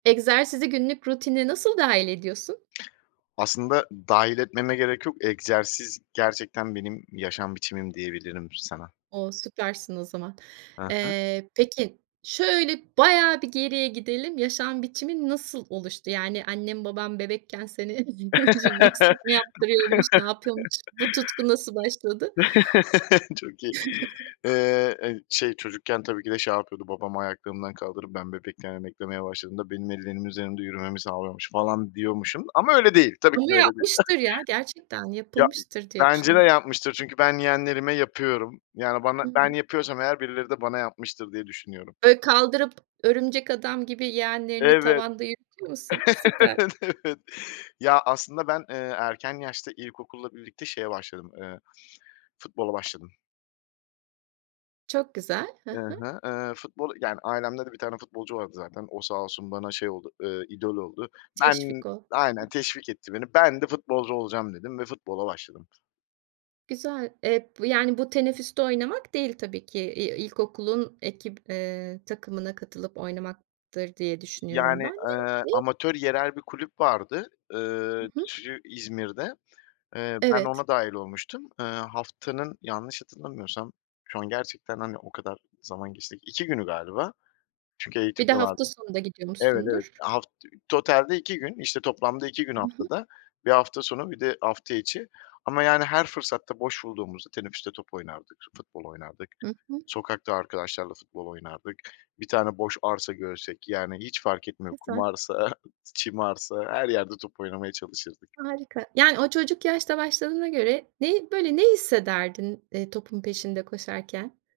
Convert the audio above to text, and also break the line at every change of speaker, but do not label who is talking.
Egzersizi günlük rutinine nasıl dâhil ediyorsun?
Aslında dâhil etmeme gerek yok. Egzersiz gerçekten benim yaşam biçimim diyebilirim sana.
O! Süpersin o zaman.
Hı hı.
Eee, peki, şöyle bayağı bir geriye gidelim, yaşam biçimin nasıl oluştu? Yani, annen baban bebekken seni cimnastik mi yaptırıyormuş, ne yapıyormuş, bu tutku nasıl başladı?
Çok iyi. Eee, eee, şey, çocukken tabii ki de şey yapıyordu, babam ayaklarımdan kaldırıp ben bebekken emeklemeye başladığımda, benim ellerimin üzerinde yürümemi sağlıyormuş falan diyormuşum ama öyle değil, tabii ki
Ama
de öyle değil.
yapmıştır ya, gerçekten
Ya, i
yapılmıştır diye
bence de
düşünüyorum.
yapmıştır çünkü ben yeğenlerime yapıyorum. Yani bana
Hı
ben
hı.
yapıyorsam eğer birileri de bana yapmıştır diye düşünüyorum.
Böyle kaldırıp örümcek adam gibi yeğenlerini
Evet.
tavanda yürütüyor musun? Süper.
Evet. Ya, aslında ben, eee, erken yaşta ilkokulla birlikte şeye başladım, eee, futbola başladım.
Çok güzel. Hı
I
hı.
hı, eee, futbolu yani ailemde de 1 tane futbolcu vardı zaten, o sağ olsun bana şey oldu, eee, idol oldu. Ben
Teşvik o. Hı.
Aynen. Teşvik etti beni, ben de futbolcu olacağım dedim ve futbola başladım.
Güzel. Eee, bu yani bu tenefüste oynamak değil, tabii ki. Eee, i ilkokulun ekip eee, takımına katılıp oynamaktır diye düşünüyorum
Yani,
ben
eee,
[unintelligible]
amatör yerel bir kulüp vardı, ııı,
Hı hı.
çı İzmir'de. Eee, ben
Evet.
ona dâhil olmuştum. Eee, haftanın, yanlış hatırlamıyorsam, şu an gerçekten, hani, o kadar zaman geçti. 2 günü galiba. Çünkü
Bir
eğitim
de
de vardı.
hafta sonunda gidiyor
Evet, evet.
musundur?
Haft ü totalde 2 gün, işte, toplamda 2 gün
Hı hı.
haftada. 1 hafta sonu, 1 de hafta içi. Ama yani her fırsatta, boş bulduğumuzda tenefüste top oynardık, futbol oynardık,
Hı hı.
sokakta arkadaşlarla futbol oynardık. Bir tane boş arsa görsek, yani, hiç fark etmiyor; kum
Güzel.
arsa, çim arsa... Her yerde top oynamaya çalışırdık.
Harika. Yani o çocuk yaşta başladığına göre neyi böyle, ne hissederdin, eee, topun peşinde koşarken?